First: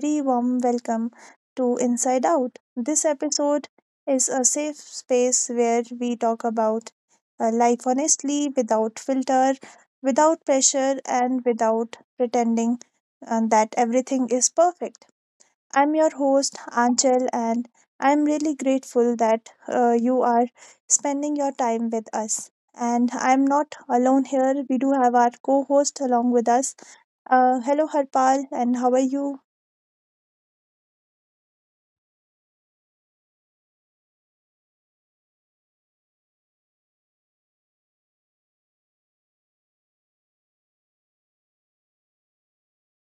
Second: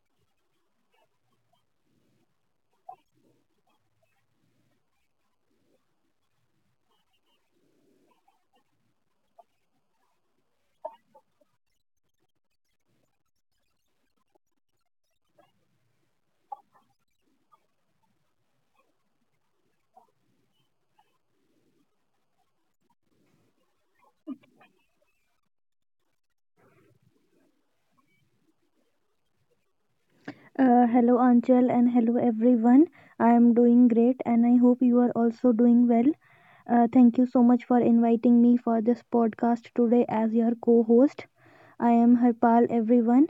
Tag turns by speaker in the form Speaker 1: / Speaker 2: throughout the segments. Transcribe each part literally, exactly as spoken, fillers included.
Speaker 1: very warm welcome to Inside Out. This episode is a safe space where we talk about uh, life honestly, without filter, without pressure, and without pretending um, that everything is perfect. I'm your host, Anchal, and I'm really grateful that uh, you are spending your time with us. And I'm not alone here, we do have our co host along with us. Uh, hello, Harpal, and how are you?
Speaker 2: Uh, hello Anchal and hello everyone. I am doing great, and I hope you are also doing well. Uh, thank you so much for inviting me for this podcast today as your co host. I am Harpal, everyone.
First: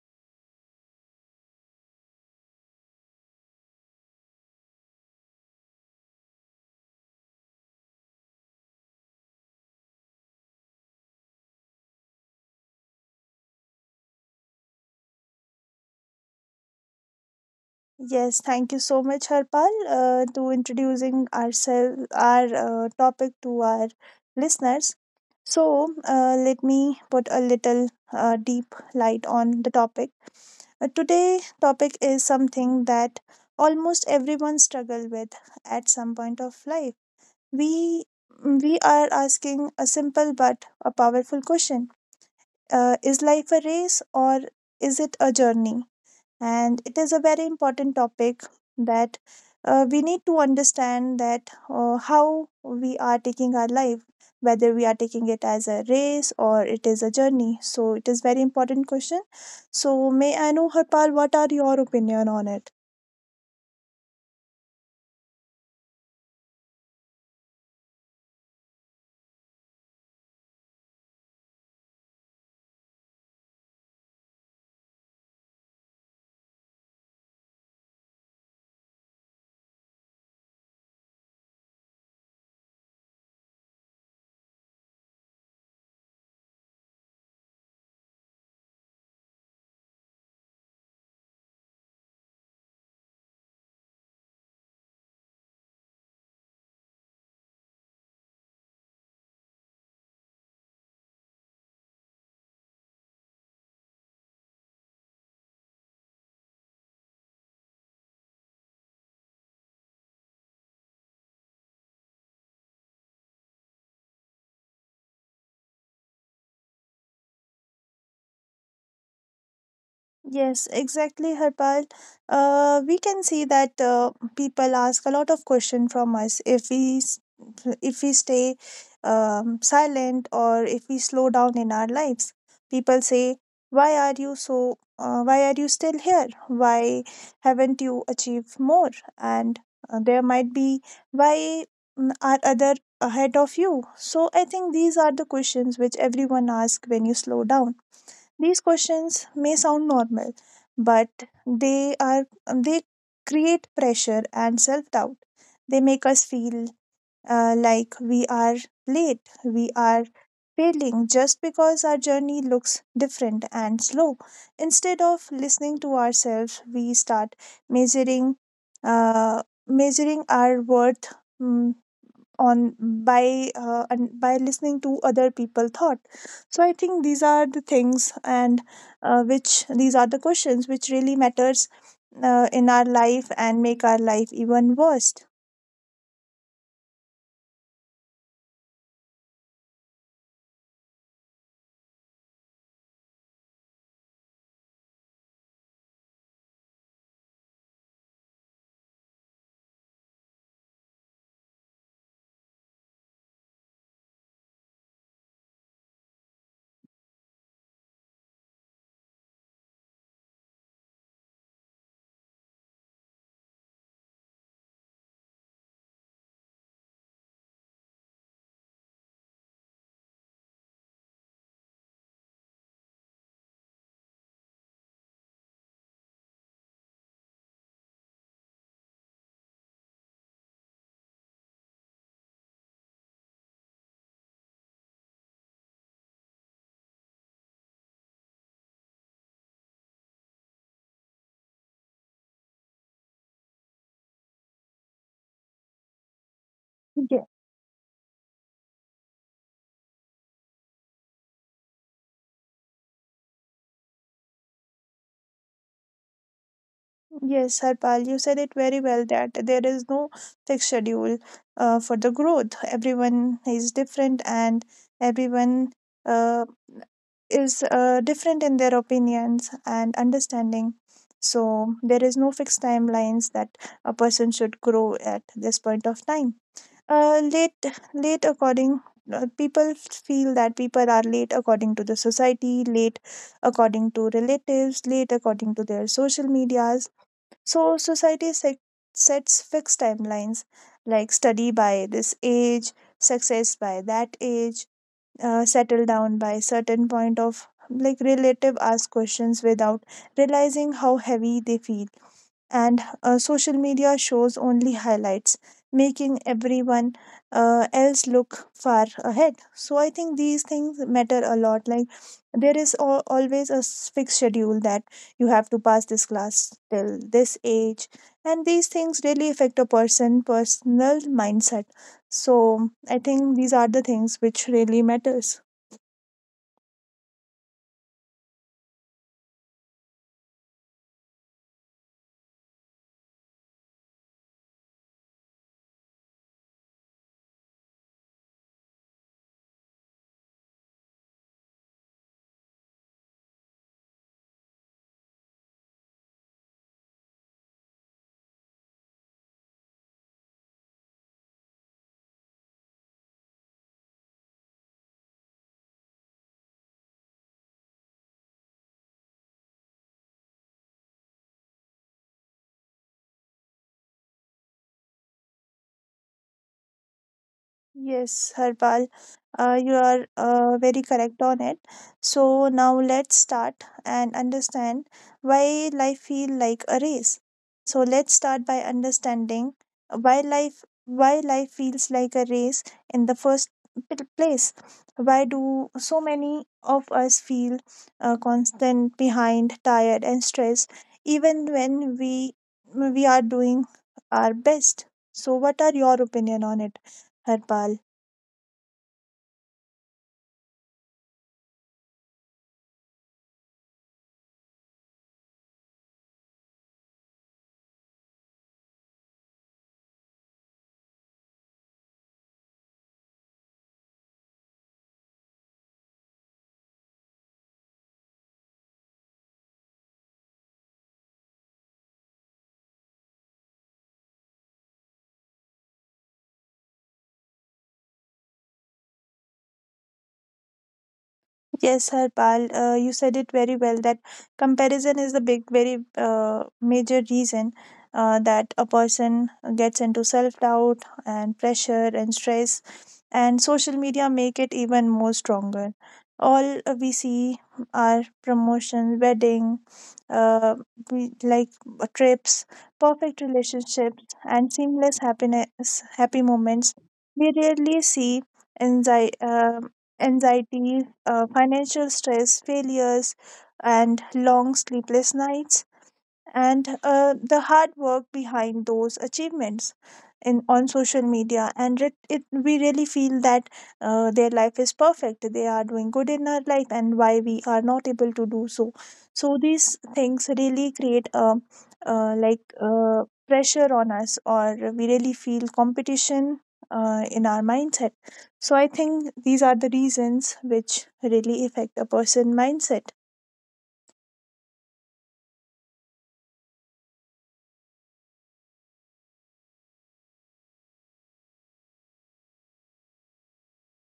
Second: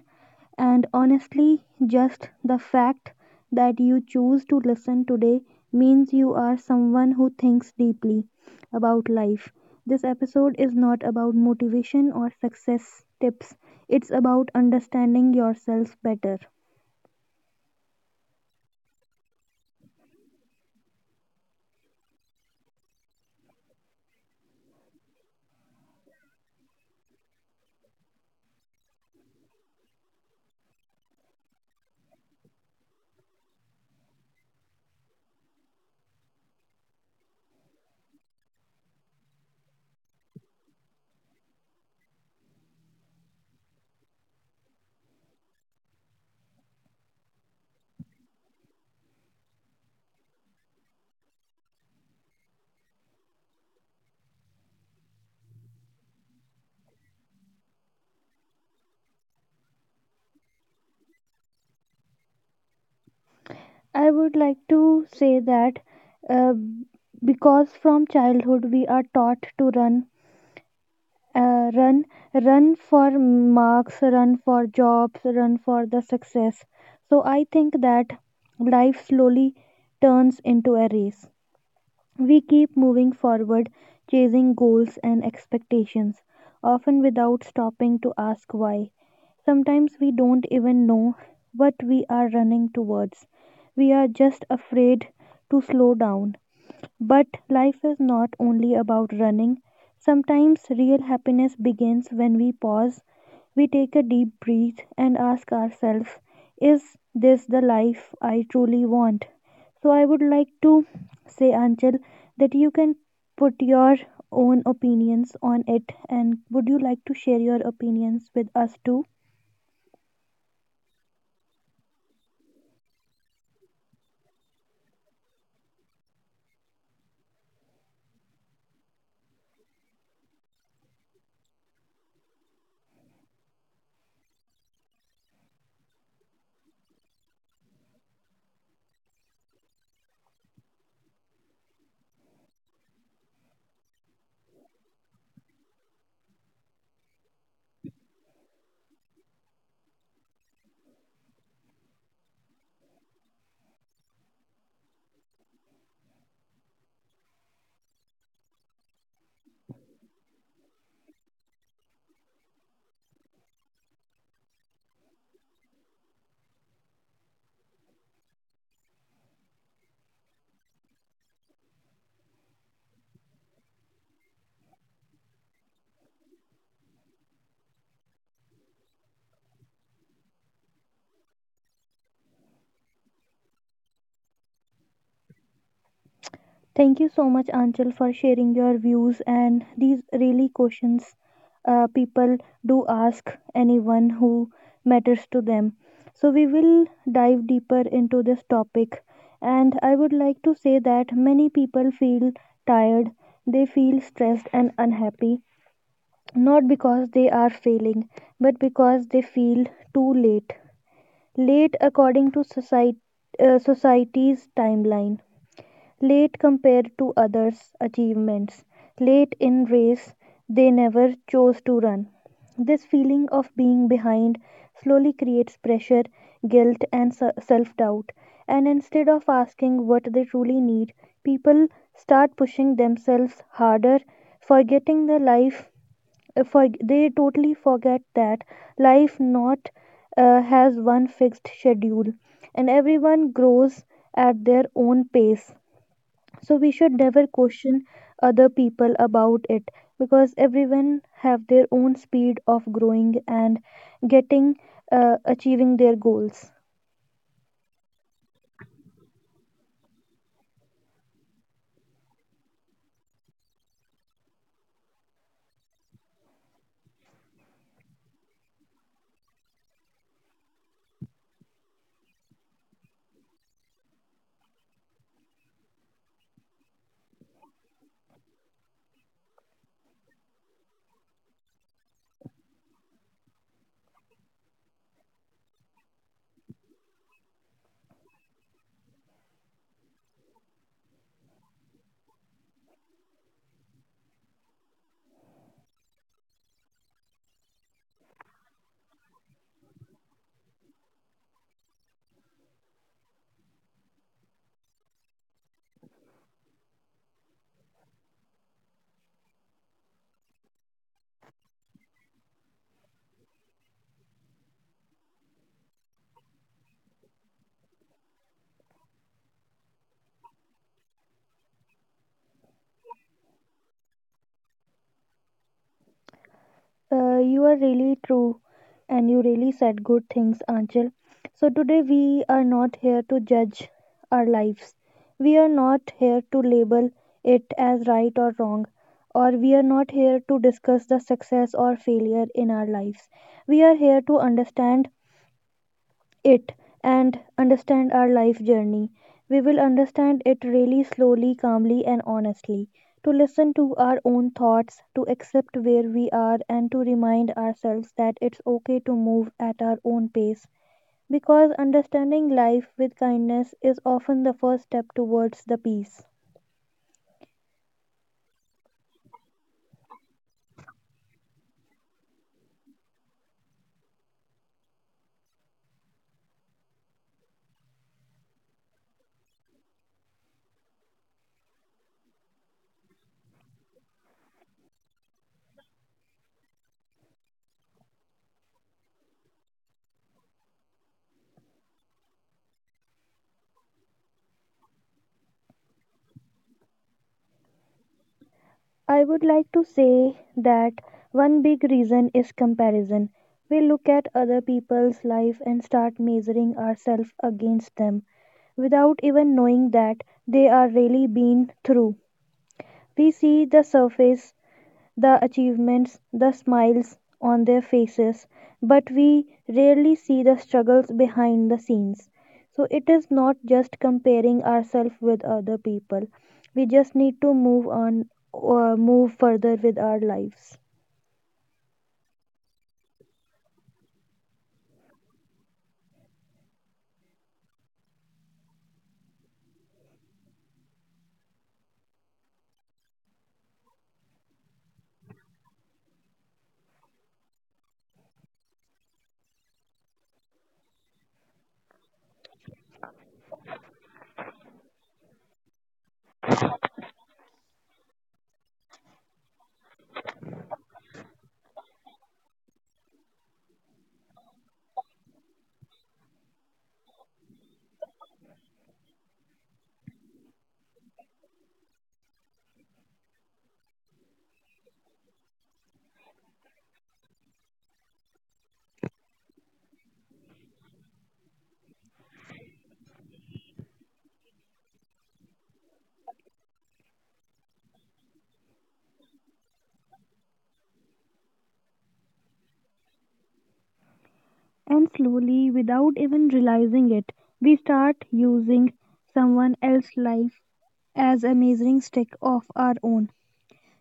Speaker 2: And honestly, just the fact that you choose to listen today means you are someone who thinks deeply about life. This episode is not about motivation or success tips, it's about understanding yourself better.
Speaker 1: Yes, thank you so much, Harpal, uh, to introducing ourselves, our uh, topic to our listeners. So, uh, let me put a little uh, deep light on the topic. Uh, today topic is something that almost everyone struggle with at some point of life. We we are asking a simple but a powerful question: uh, Is life a race or is it a journey? And it is a very important topic that uh, we need to understand that uh, how we are taking our life, whether we are taking it as a race or it is a journey. So it is very important question. So may I know, Harpal, what are your opinion on it?
Speaker 2: I would like to say that uh, because from childhood we are taught to run, uh, run, run for marks, run for jobs, run for the success. So I think that life slowly turns into a race. We keep moving forward, chasing goals and expectations, often without stopping to ask why. Sometimes we don't even know what we are running towards. We are just afraid to slow down. But life is not only about running. Sometimes real happiness begins when we pause, we take a deep breath, and ask ourselves, is this the life I truly want? So, I would like to say, Anchal, that you can put your own opinions on it. And would you like to share your opinions with us too?
Speaker 1: Yes, exactly, Harpal. Uh, we can see that uh, people ask a lot of questions from us if we s- if we stay um, silent or if we slow down in our lives. People say, "Why are you so? Uh, why are you still here? Why haven't you achieved more?" And uh, there might be, "Why mm, are other ahead of you?" So I think these are the questions which everyone asks when you slow down. These questions may sound normal, but they are they create pressure and self-doubt. They make us feel uh, like we are late, we are failing just because our journey looks different and slow. Instead of listening to ourselves, we start measuring uh, measuring our worth mm, on by uh, and by listening to other people thought. So I think these are the things and uh, which these are the questions which really matters uh, in our life and make our life even worse.
Speaker 2: Thank you so much, Anchal, for sharing your views. And these really questions, uh, people do ask anyone who matters to them. So, we will dive deeper into this topic. And I would like to say that many people feel tired, they feel stressed and unhappy, not because they are failing, but because they feel too late. Late according to society, uh, society's timeline. Late compared to others' achievements. Late in race, they never chose to run. This feeling of being behind slowly creates pressure, guilt, and self doubt. And instead of asking what they truly need, people start pushing themselves harder, forgetting the life. uh, For they totally forget that life not uh, has one fixed schedule, and everyone grows at their own pace. So we should never question other people about it, because everyone have their own speed of growing and getting, uh, achieving their goals.
Speaker 1: Yes, Harpal, you said it very well that there is no fixed schedule uh, for the growth. Everyone is different and everyone uh, is uh, different in their opinions and understanding. So there is no fixed timelines that a person should grow at this point of time. Uh, late, late according uh, People feel that people are late according to the society, late according to relatives, late according to their social medias. So society set, sets fixed timelines like study by this age, success by that age, uh, settle down by certain point of like relative ask questions without realizing how heavy they feel. And uh, social media shows only highlights, making everyone uh, else look far ahead. So I think these things matter a lot. Like, there is al- always a s- fixed schedule that you have to pass this class till this age, and these things really affect a person' personal mindset. So I think these are the things which really matters.
Speaker 2: Uh, you are really true, and you really said good things, Anchal. So today we are not here to judge our lives, we are not here to label it as right or wrong, or we are not here to discuss the success or failure in our lives. We are here to understand it and understand our life journey. We will understand it really slowly, calmly, and honestly. To listen to our own thoughts, to accept where we are, and to remind ourselves that it's okay to move at our own pace. Because understanding life with kindness is often the first step towards the peace.
Speaker 1: Yes, Harpal, uh, you are uh, very correct on it. So now let's start and understand why life feel like a race. So let's start by understanding why life why life feels like a race in the first p- place. Why do so many of us feel uh, constant behind, tired, and stressed, even when we we are doing our best? So what are your opinion on it, Harpal?
Speaker 2: I would like to say that one big reason is comparison. We look at other people's life and start measuring ourselves against them without even knowing that they are really being through. We see the surface, the achievements, the smiles on their faces, but we rarely see the struggles behind the scenes. So it is not just comparing ourselves with other people. We just need to move on or move further with our lives.
Speaker 1: Yes, Harpal, uh, you said it very well that comparison is the big, very uh, major reason uh, that a person gets into self doubt and pressure and stress, and social media make it even more stronger. All uh, we see are promotion, wedding, uh, we, like uh, trips, perfect relationships, and seamless happiness, happy moments. We rarely see anxiety anxiety, uh, financial stress, failures, and long sleepless nights and uh, the hard work behind those achievements in on social media. And it, it we really feel that uh, their life is perfect, they are doing good in our life and why we are not able to do so. So these things really create a, uh, like uh, pressure on us or we really feel competition uh, in our mindset. So I think these are the reasons which really affect a person mindset.
Speaker 2: And slowly, without even realizing it, we start using someone else's life as a measuring stick of our own.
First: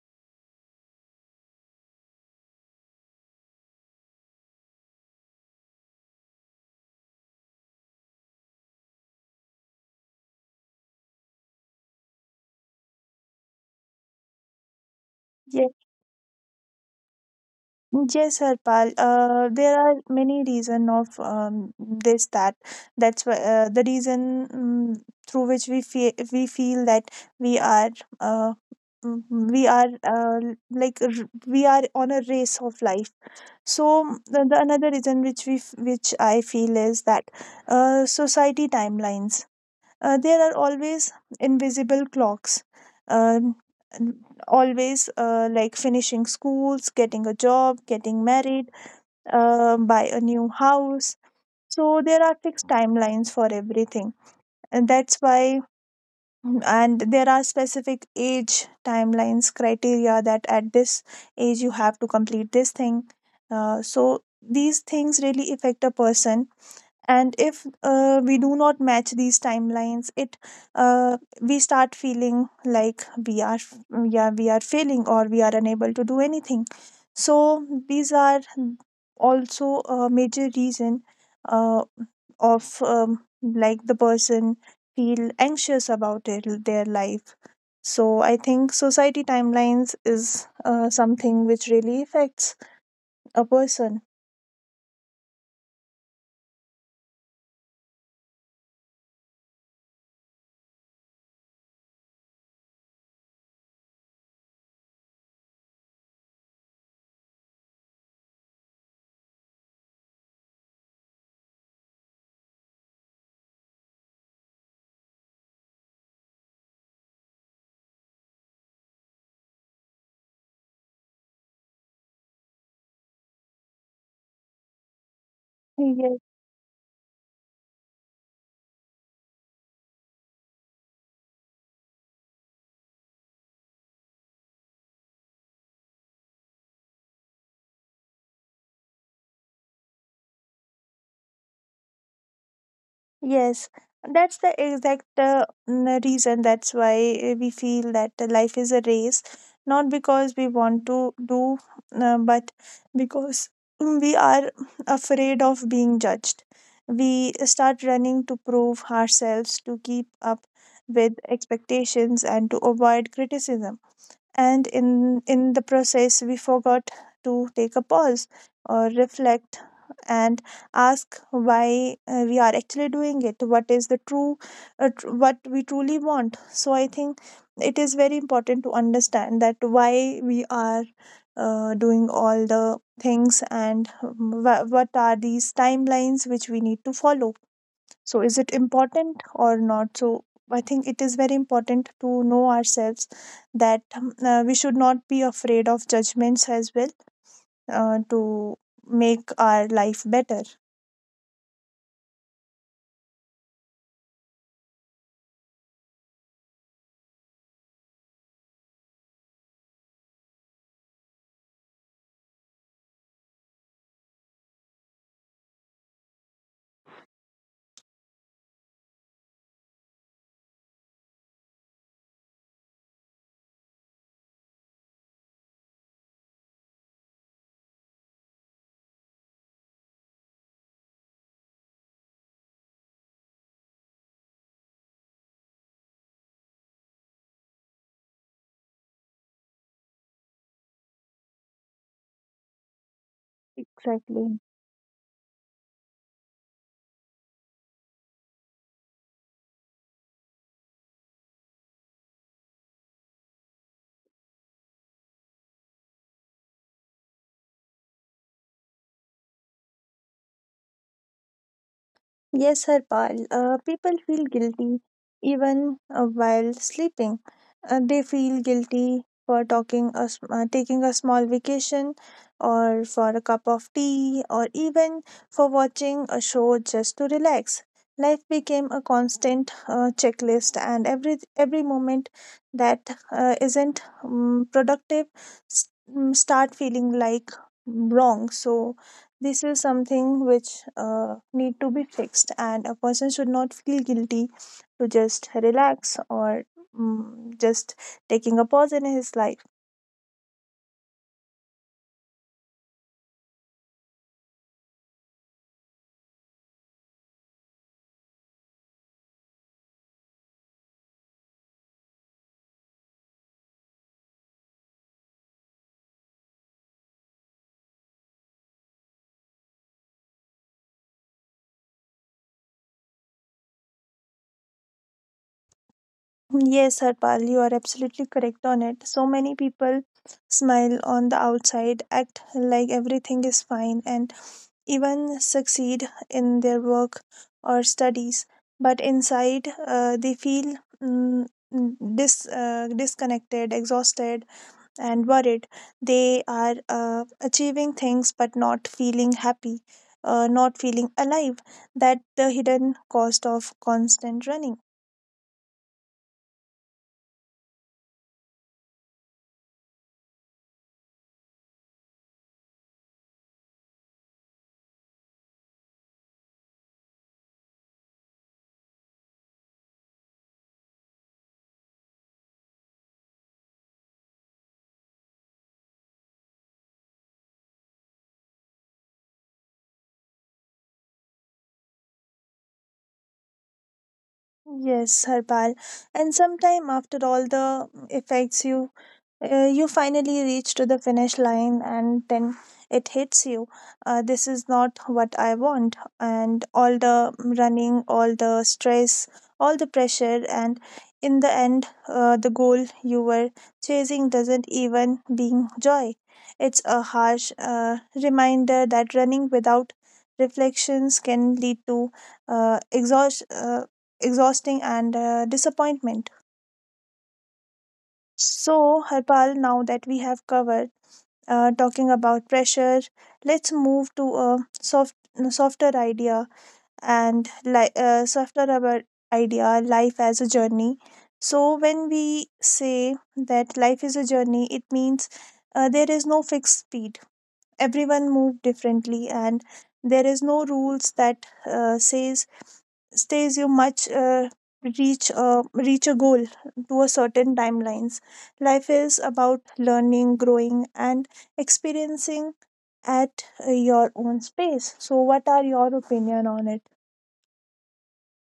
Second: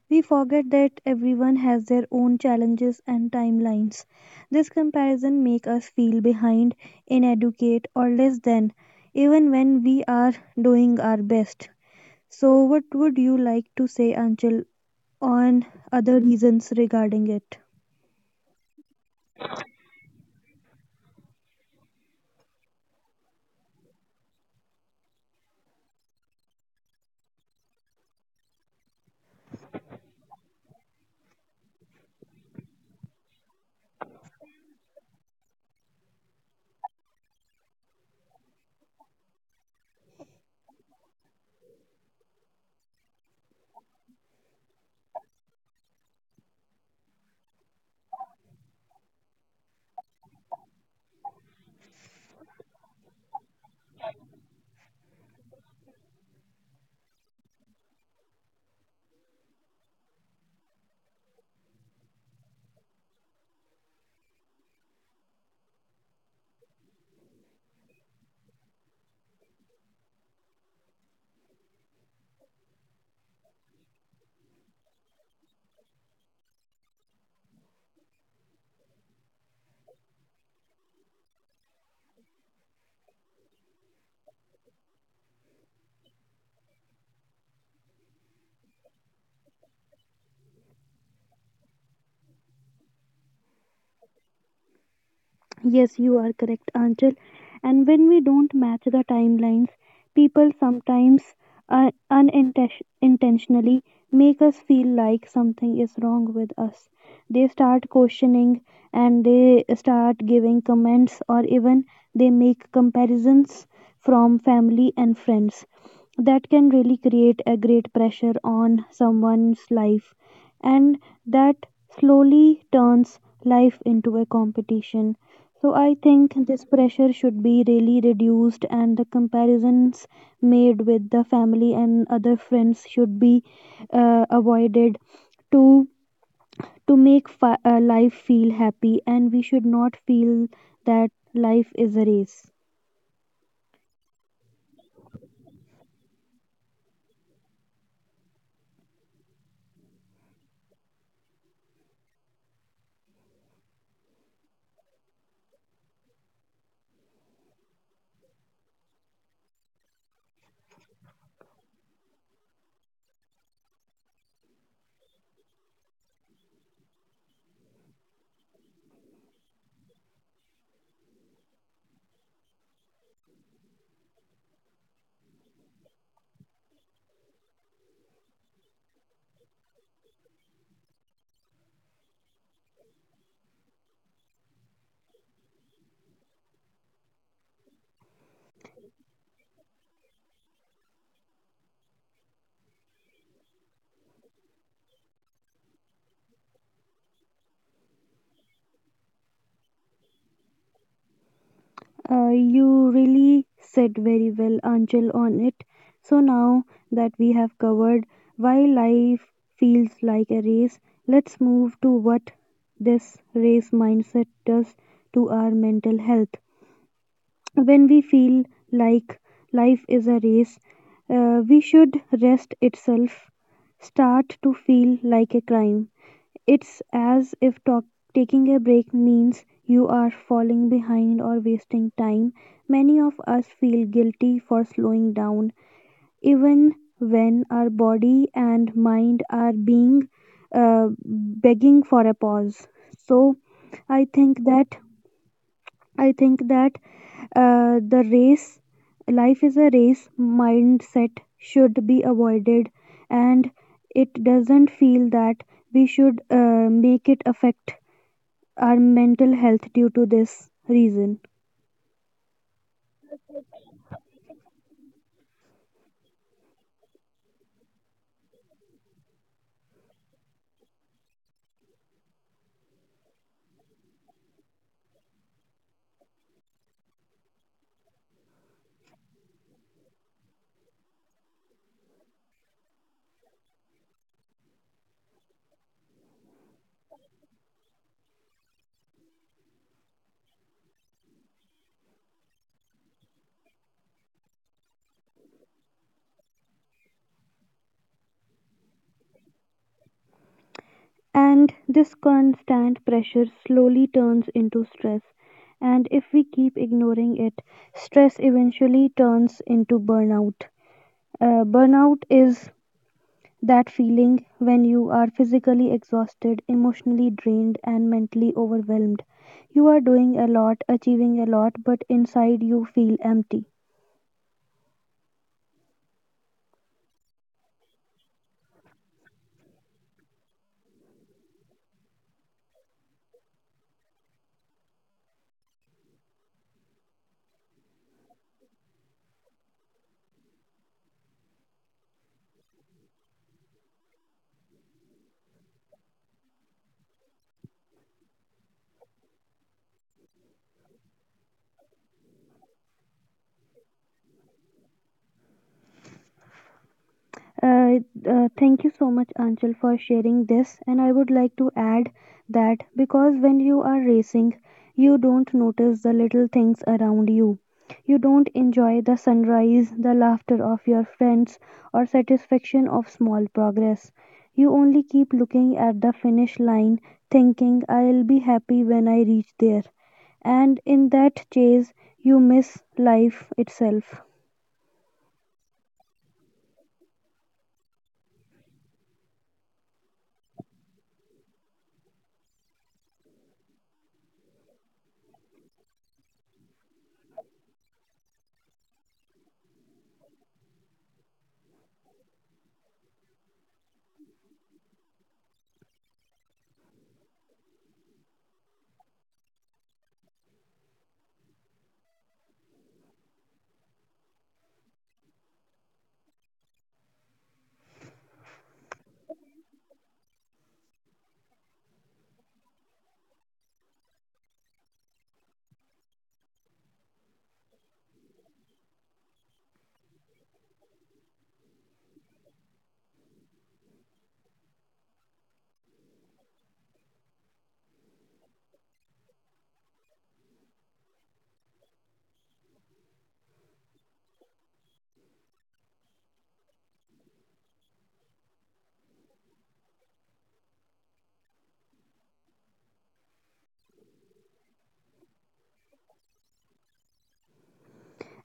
Speaker 2: We forget that everyone has their own challenges and timelines. This comparison makes us feel behind, inadequate, or less than, even when we are doing our best. So, what would you like to say, Anchal, on other reasons regarding it?
Speaker 1: Yes, Harpal. Uh, there are many reason of um, this that that's why uh, the reason um, through which we feel we feel that we are uh, mm, we are uh, like r- we are on a race of life. So mm, the, the another reason which we f- which I feel is that uh, society timelines. Uh, there are always invisible clocks, um, n- always uh, like finishing schools, getting a job, getting married, uh, buy a new house. So there are fixed timelines for everything. And that's why, and there are specific age timelines, criteria that at this age you have to complete this thing. Uh, so these things really affect a person, and if uh, we do not match these timelines, it uh, we start feeling like we are, yeah, we are failing or we are unable to do anything. So these are also a major reason uh, of um, like the person feel anxious about it, their life. So I think society timelines is uh, something which really affects a person.
Speaker 2: Yes, you are correct, Anchal. And when we don't match the timelines, people sometimes uh, unintentionally make us feel like something is wrong with us. They start questioning, and they start giving comments, or even they make comparisons from family and friends. That can really create a great pressure on someone's life, and that slowly turns life into a competition. So I think this pressure should be really reduced, and the comparisons made with the family and other friends should be uh, avoided, to to make fi- uh, life feel happy, and we should not feel that life is a race.
Speaker 1: Yes, that's the exact uh, n- reason. That's why we feel that the life is a race, not because we want to do, uh, but because we are afraid of being judged. We start running to prove ourselves, to keep up with expectations, and to avoid criticism. And in in the process we forgot to take a pause or reflect and ask why uh, we are actually doing it, what is the true uh, tr- what we truly want. So I think it is very important to understand that why we are uh, doing all the things and um, wha- what are these timelines which we need to follow. So, is it important or not? So, I think it is very important to know ourselves that um, uh, we should not be afraid of judgments as well uh, to make our life better.
Speaker 2: Uh, you really said very well, Angel, on it. So now that we have covered why life feels like a race, let's move to what this race mindset does to our mental health. When we feel like life is a race, uh, we should rest itself start to feel like a crime. It's as if talk, taking a break means you are falling behind or wasting time. Many of us feel guilty for slowing down, even when our body and mind are being uh, begging for a pause. So, I
Speaker 1: Exactly.
Speaker 2: think that I think that uh, the race, life is a race mindset should be avoided, and it doesn't feel that we should uh, make it affect our mental health due to this reason.
Speaker 1: Yes, Harpal, uh, people feel guilty even uh, while sleeping. Uh, they feel guilty for talking a, sm- uh, taking a small vacation or for a cup of tea or even for watching a show just to relax. Life became a constant uh, checklist, and every every moment that uh, isn't um, productive s- mm, start feeling like wrong. So this is something which uh, need to be fixed, and a person should not feel guilty to just relax or mm, just taking a pause in his life.
Speaker 2: And this constant pressure slowly turns into stress. And if we keep ignoring it, stress eventually turns into burnout. Uh, burnout is that feeling when you are physically exhausted, emotionally drained, and mentally overwhelmed. You are doing a lot, achieving a lot, but inside you feel empty.
Speaker 1: Yes, Harpal, you are absolutely correct on it. So many people smile on the outside, act like everything is fine, and even succeed in their work or studies. But inside, uh, they feel mm, dis- uh, disconnected, exhausted, and worried. They are uh, achieving things but not feeling happy, uh, not feeling alive. That the hidden cost of constant running.
Speaker 2: Uh, uh, thank you so much, Anchal, for sharing this. And I would like to add that because when you are racing, you don't notice the little things around you. You don't enjoy the sunrise, the laughter of your friends, or satisfaction of small progress. You only keep looking at the finish line, thinking, I'll be happy when I reach there. And in that chase, you miss life itself.
Speaker 1: Yes, Harpal. And sometime after all the effects you uh, you finally reach to the finish line and then it hits you, uh, this is not what I want, and all the running, all the stress, all the pressure, and in the end uh, the goal you were chasing doesn't even bring joy. It's a harsh uh, reminder that running without reflections can lead to uh, exhaust, uh, exhausting and uh, disappointment. So Harpal, now that we have covered uh, talking about pressure, let's move to a soft, softer idea and like uh, softer about idea, life as a journey. So when we say that life is a journey, it means uh, there is no fixed speed. Everyone move differently, and there is no rules that uh, says stays you much uh, reach uh, reach a goal to a certain timelines. Life is about learning, growing, and experiencing at uh, your own space. So what are your opinion on it?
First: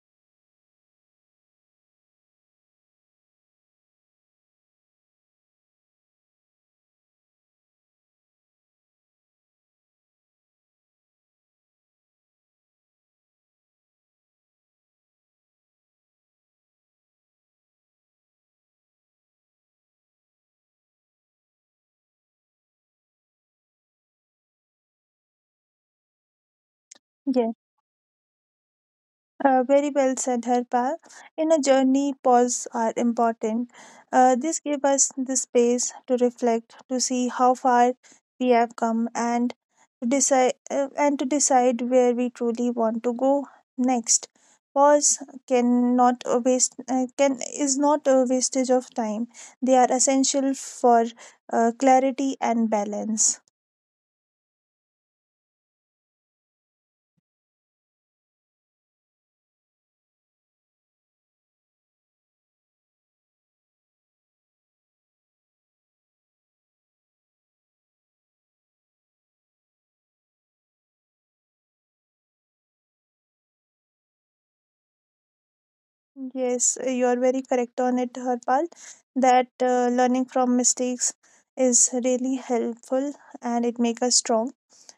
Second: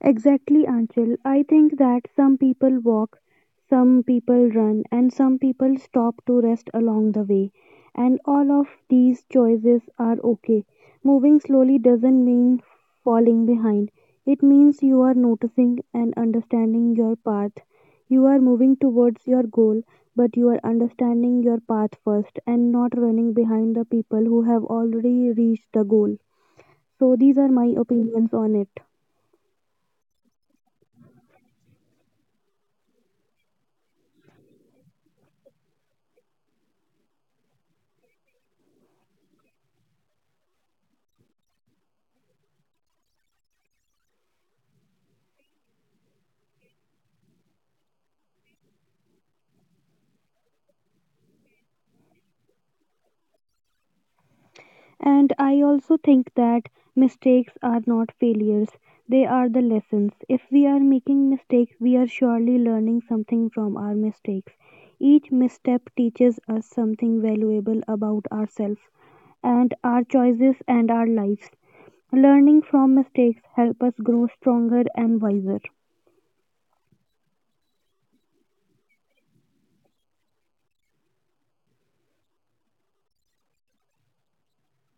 Speaker 2: Exactly, Anchal. I think that some people walk, some people run, and some people stop to rest along the way. And all of these choices are okay. Moving slowly doesn't mean falling behind, it means you are noticing and understanding your path. You are moving towards your goal, but you are understanding your path first and not running behind the people who have already reached the goal. So, these are
Speaker 1: Yes.
Speaker 2: my opinions on it.
Speaker 1: Uh, very well said, Harpal. In a journey, pause are important. Uh, this give us the space to reflect, to see how far we have come, and to decide uh, and to decide where we truly want to go next. Pause cannot a waste uh, can is not a wastage of time. They are essential for uh, clarity and balance.
Speaker 2: And I also think that mistakes are not failures, they are the lessons. If we are making mistakes, we are surely learning something from our mistakes. Each misstep teaches us something valuable about ourselves and our choices and our lives. Learning from mistakes help us grow stronger and wiser.
Speaker 1: Yes, uh, you are very correct on it, Harpal, that uh, learning from mistakes is really helpful and it makes us strong.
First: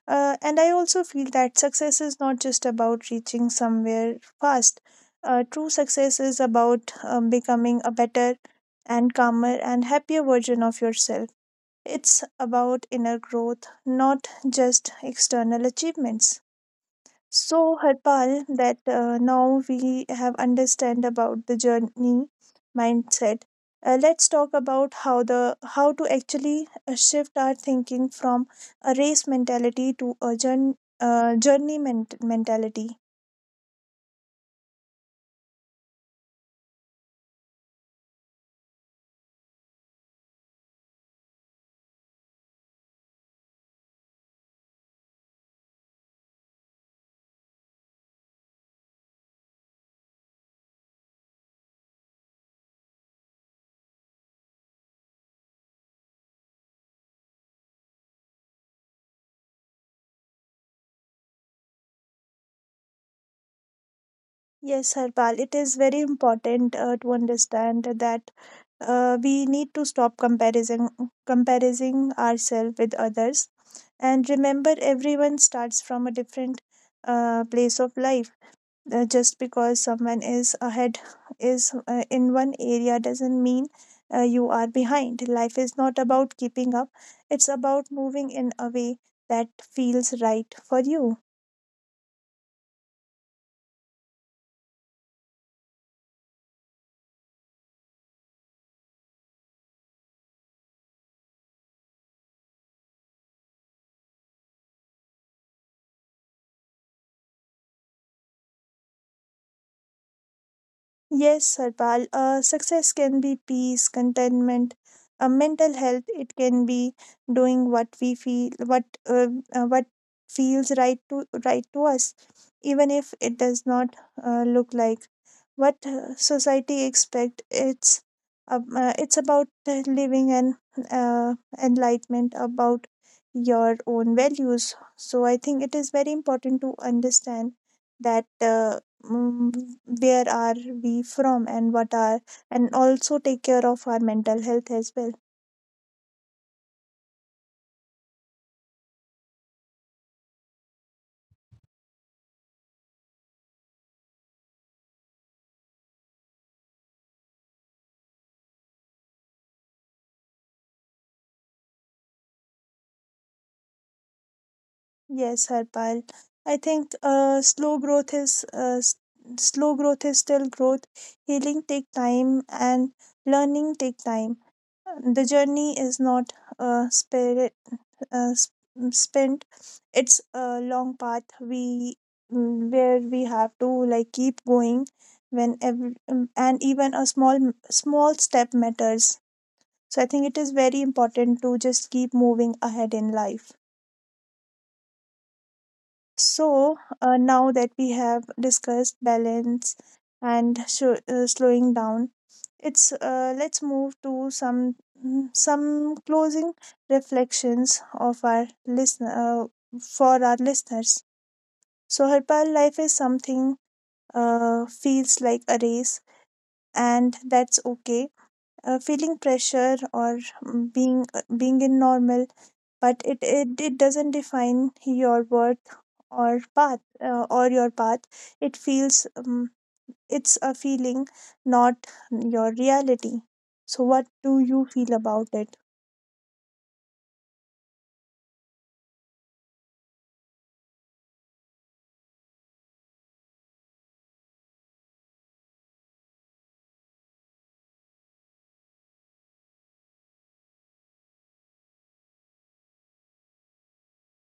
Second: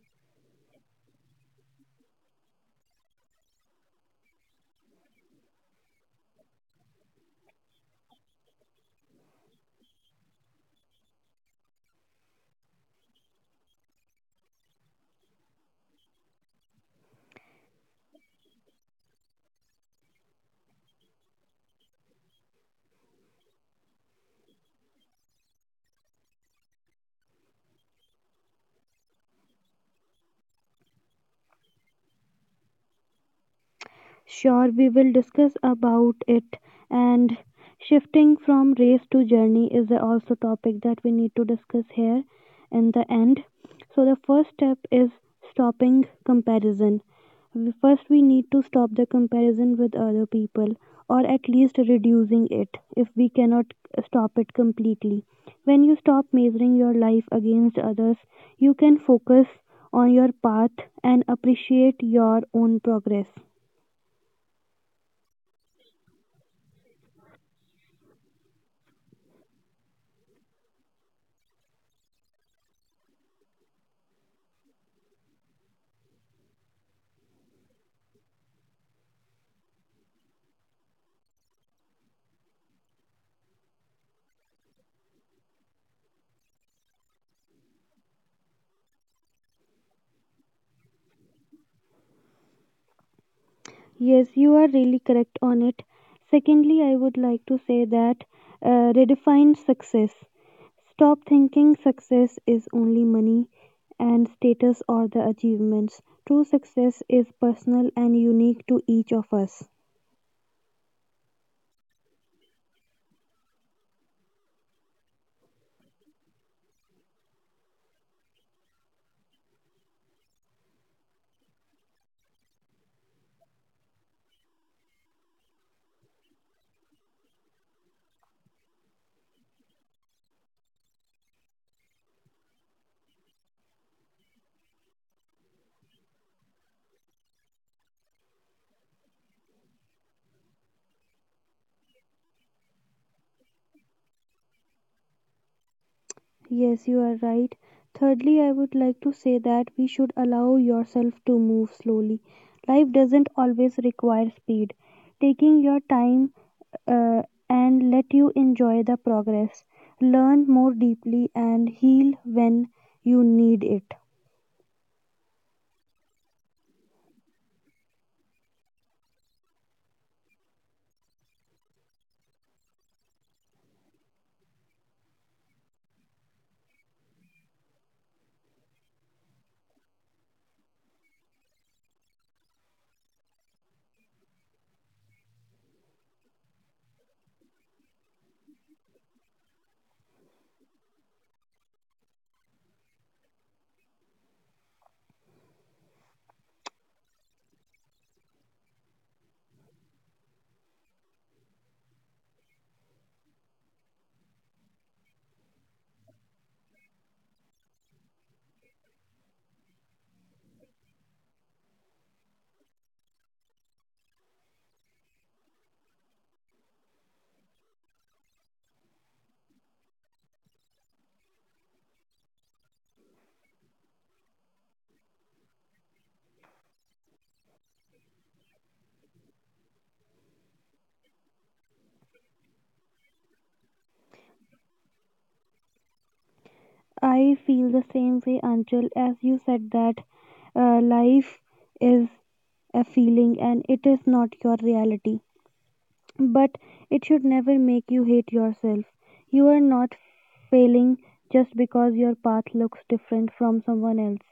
Speaker 1: Uh, and I also feel that success is not just about reaching somewhere fast. Uh, true success is about um, becoming a better and calmer and happier version of yourself. It's about inner growth, not just external achievements. So, Harpal, that uh, now we have understand about the journey mindset. Uh, let's talk about how the how to actually uh, shift our thinking from a race mentality to a journey, uh, journey ment- mentality.
Speaker 2: Sure, we will discuss about it. And shifting from race to journey is a also topic that we need to discuss here in the end. So the first step is stopping comparison. We- First, we need to stop the comparison with other people, or at least reducing it if we cannot stop it completely. When you stop measuring your life against others, you can focus on your path and appreciate your own progress.
Speaker 1: Yes, Harpal, it is very important uh, to understand that uh, we need to stop comparison comparing ourselves with others, and remember, everyone starts from a different uh, place of life. Uh, just because someone is ahead is uh, in one area doesn't mean uh, you are behind. Life is not about keeping up, it's about moving in a way that feels right for you.
Speaker 2: Yes, you are really correct on it. Secondly, I would like to say that uh, redefine success. Stop thinking success is only money and status or the achievements. True success is personal and unique to each of us.
Speaker 1: Yes, Harpal, uh, success can be peace, contentment, uh, mental health. It can be doing what we feel, what uh, uh, what feels right to right to us, even if it does not uh, look like what uh, society expect. It's uh, uh, it's about uh, living an uh, enlightenment about your own values. So I think it is very important to understand that uh, mm, where are we from and what are, and also take care of our mental health as well.
Speaker 2: Yes, you are right. Thirdly, I would like to say that we should allow yourself to move slowly. Life doesn't always require speed. Taking your time uh, and let you enjoy the progress. Learn more deeply and heal when you need it.
Speaker 1: Yes, Harpal, I think uh, slow growth is uh, s- slow growth is still growth. Healing take time and learning take time. The journey is not uh, spirit uh, s- mm, spent. It's a long path we mm, where we have to like keep going when every, um, and even a small small step matters. So I think it is very important to just keep moving ahead in life. So, uh, now that we have discussed balance and sho uh, slowing down, it's uh, let's move to some mm, some closing reflections of our listen uh, for our listeners. So, Harpal, life is something uh, feels like a race, and that's okay. Uh, feeling pressure or mm, being uh, being in normal, but it, it it doesn't define your worth or path uh, or your path. it feels um, it's a feeling, not your reality. So what do you feel about it?
Speaker 2: I feel the same way, Anchal, as you said that uh, life is a feeling and it is not your reality. But it should never make you hate yourself. You are not failing just because your path looks different from someone else.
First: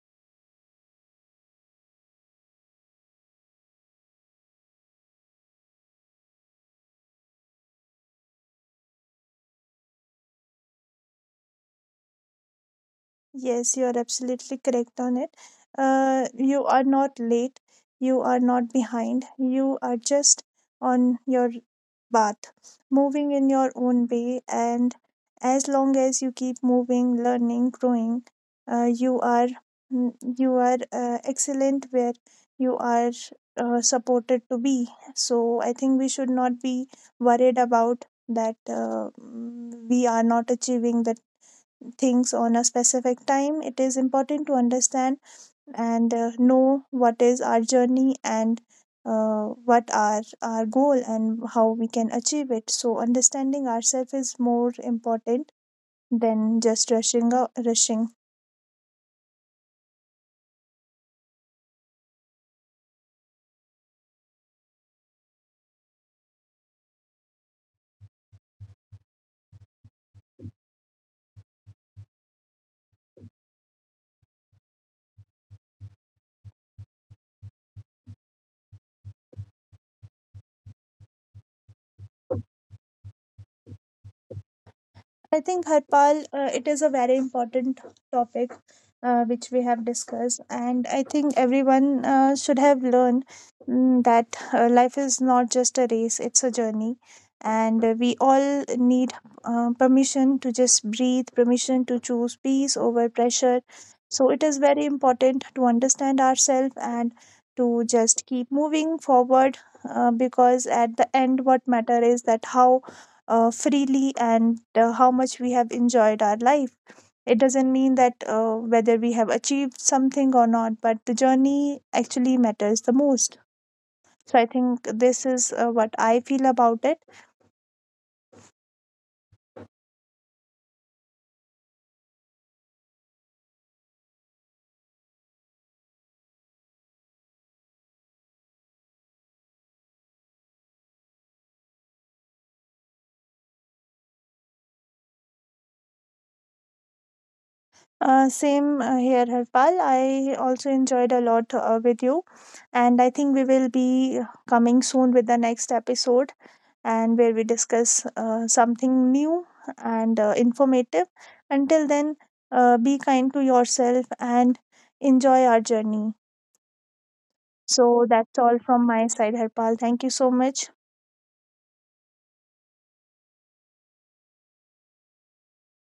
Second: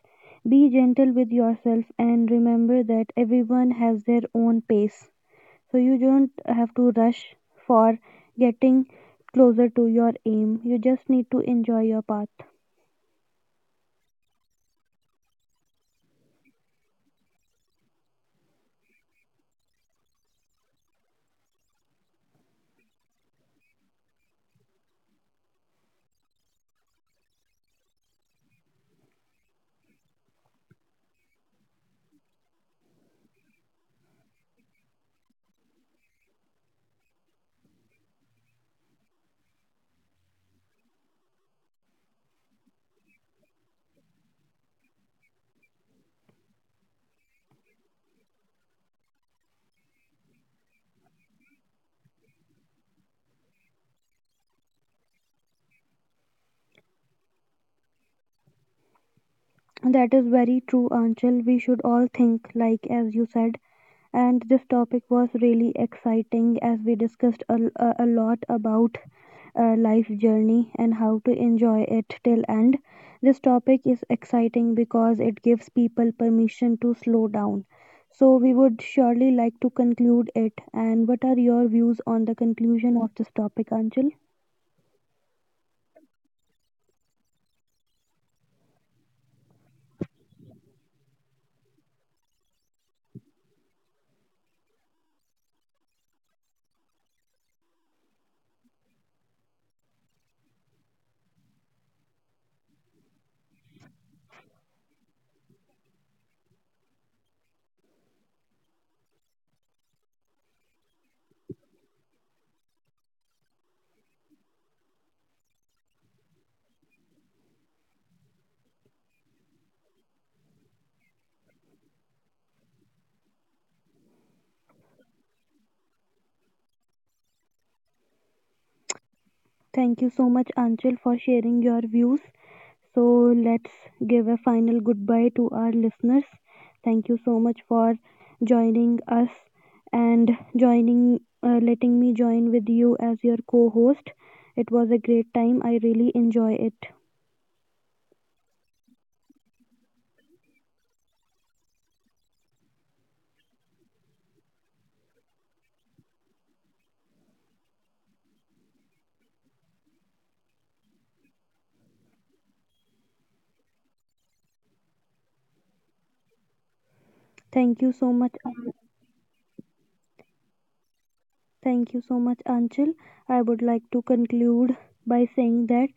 Speaker 2: Be gentle with yourself and remember that everyone has their own pace. So you don't have to rush for getting closer to your aim, you just need to enjoy your path.
Speaker 1: Yes, you are absolutely correct on it. Uh, you are not late, you are not behind, you are just on your path, moving in your own way. And as long as you keep moving, learning, growing, uh, you are mm, you are uh, excellent where you are uh, supported to be. So I think we should not be worried about that uh, mm, we are not achieving the things on a specific time. It is important to understand and uh, know what is our journey and uh, what are our goal and how we can achieve it. So understanding ourselves is more important than just rushing out, rushing.
Speaker 2: That is very true, Anchal. We should all think like as you said, and this topic was really exciting as we discussed a, a, a lot about uh, life journey and how to enjoy it till end. This topic is exciting because it gives people permission to slow down. So we would surely like to conclude it, and what are your views on the conclusion of this topic, Anchal?
Speaker 1: I think, Harpal, uh, it is a very important topic uh, which we have discussed, and I think everyone uh, should have learned mm, that uh, life is not just a race, it's a journey. And uh, we all need uh, permission to just breathe, permission to choose peace over pressure. So it is very important to understand ourselves and to just keep moving forward, uh, because at the end, what matter is that how uh, freely and uh, how much we have enjoyed our life. It doesn't mean that uh, whether we have achieved something or not, but the journey actually matters the most. So I think this is uh, what I feel about it.
Speaker 2: Thank you so much, Anchal, for sharing your views. So let's give a final goodbye to our listeners. Thank you so much for joining us and joining, uh, letting me join with you as your co host. It was a great time. I really enjoy it.
Speaker 1: Uh, same uh, here, Harpal. I also enjoyed a lot uh, with you, and I think we will be coming soon with the next episode, and where we discuss uh, something new and uh, informative. Until then, uh, be kind to yourself and enjoy our journey.
Speaker 2: Thank you
Speaker 1: So
Speaker 2: so much.
Speaker 1: that's all
Speaker 2: An-
Speaker 1: from my side, Harpal. Thank you so much.
Speaker 2: Thank you so much, Anchal. I would like to conclude by saying that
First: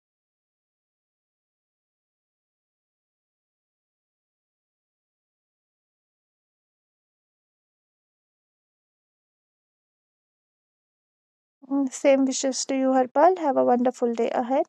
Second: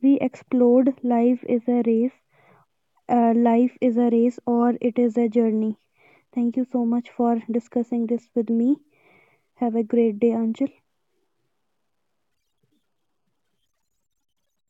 Speaker 2: we explored life is a race, uh, life is a race, or it is a journey. Thank you so much for discussing this with me. Have a great day, Anjul.
Speaker 1: Mm, same wishes to you, Harpal. Have a wonderful day ahead.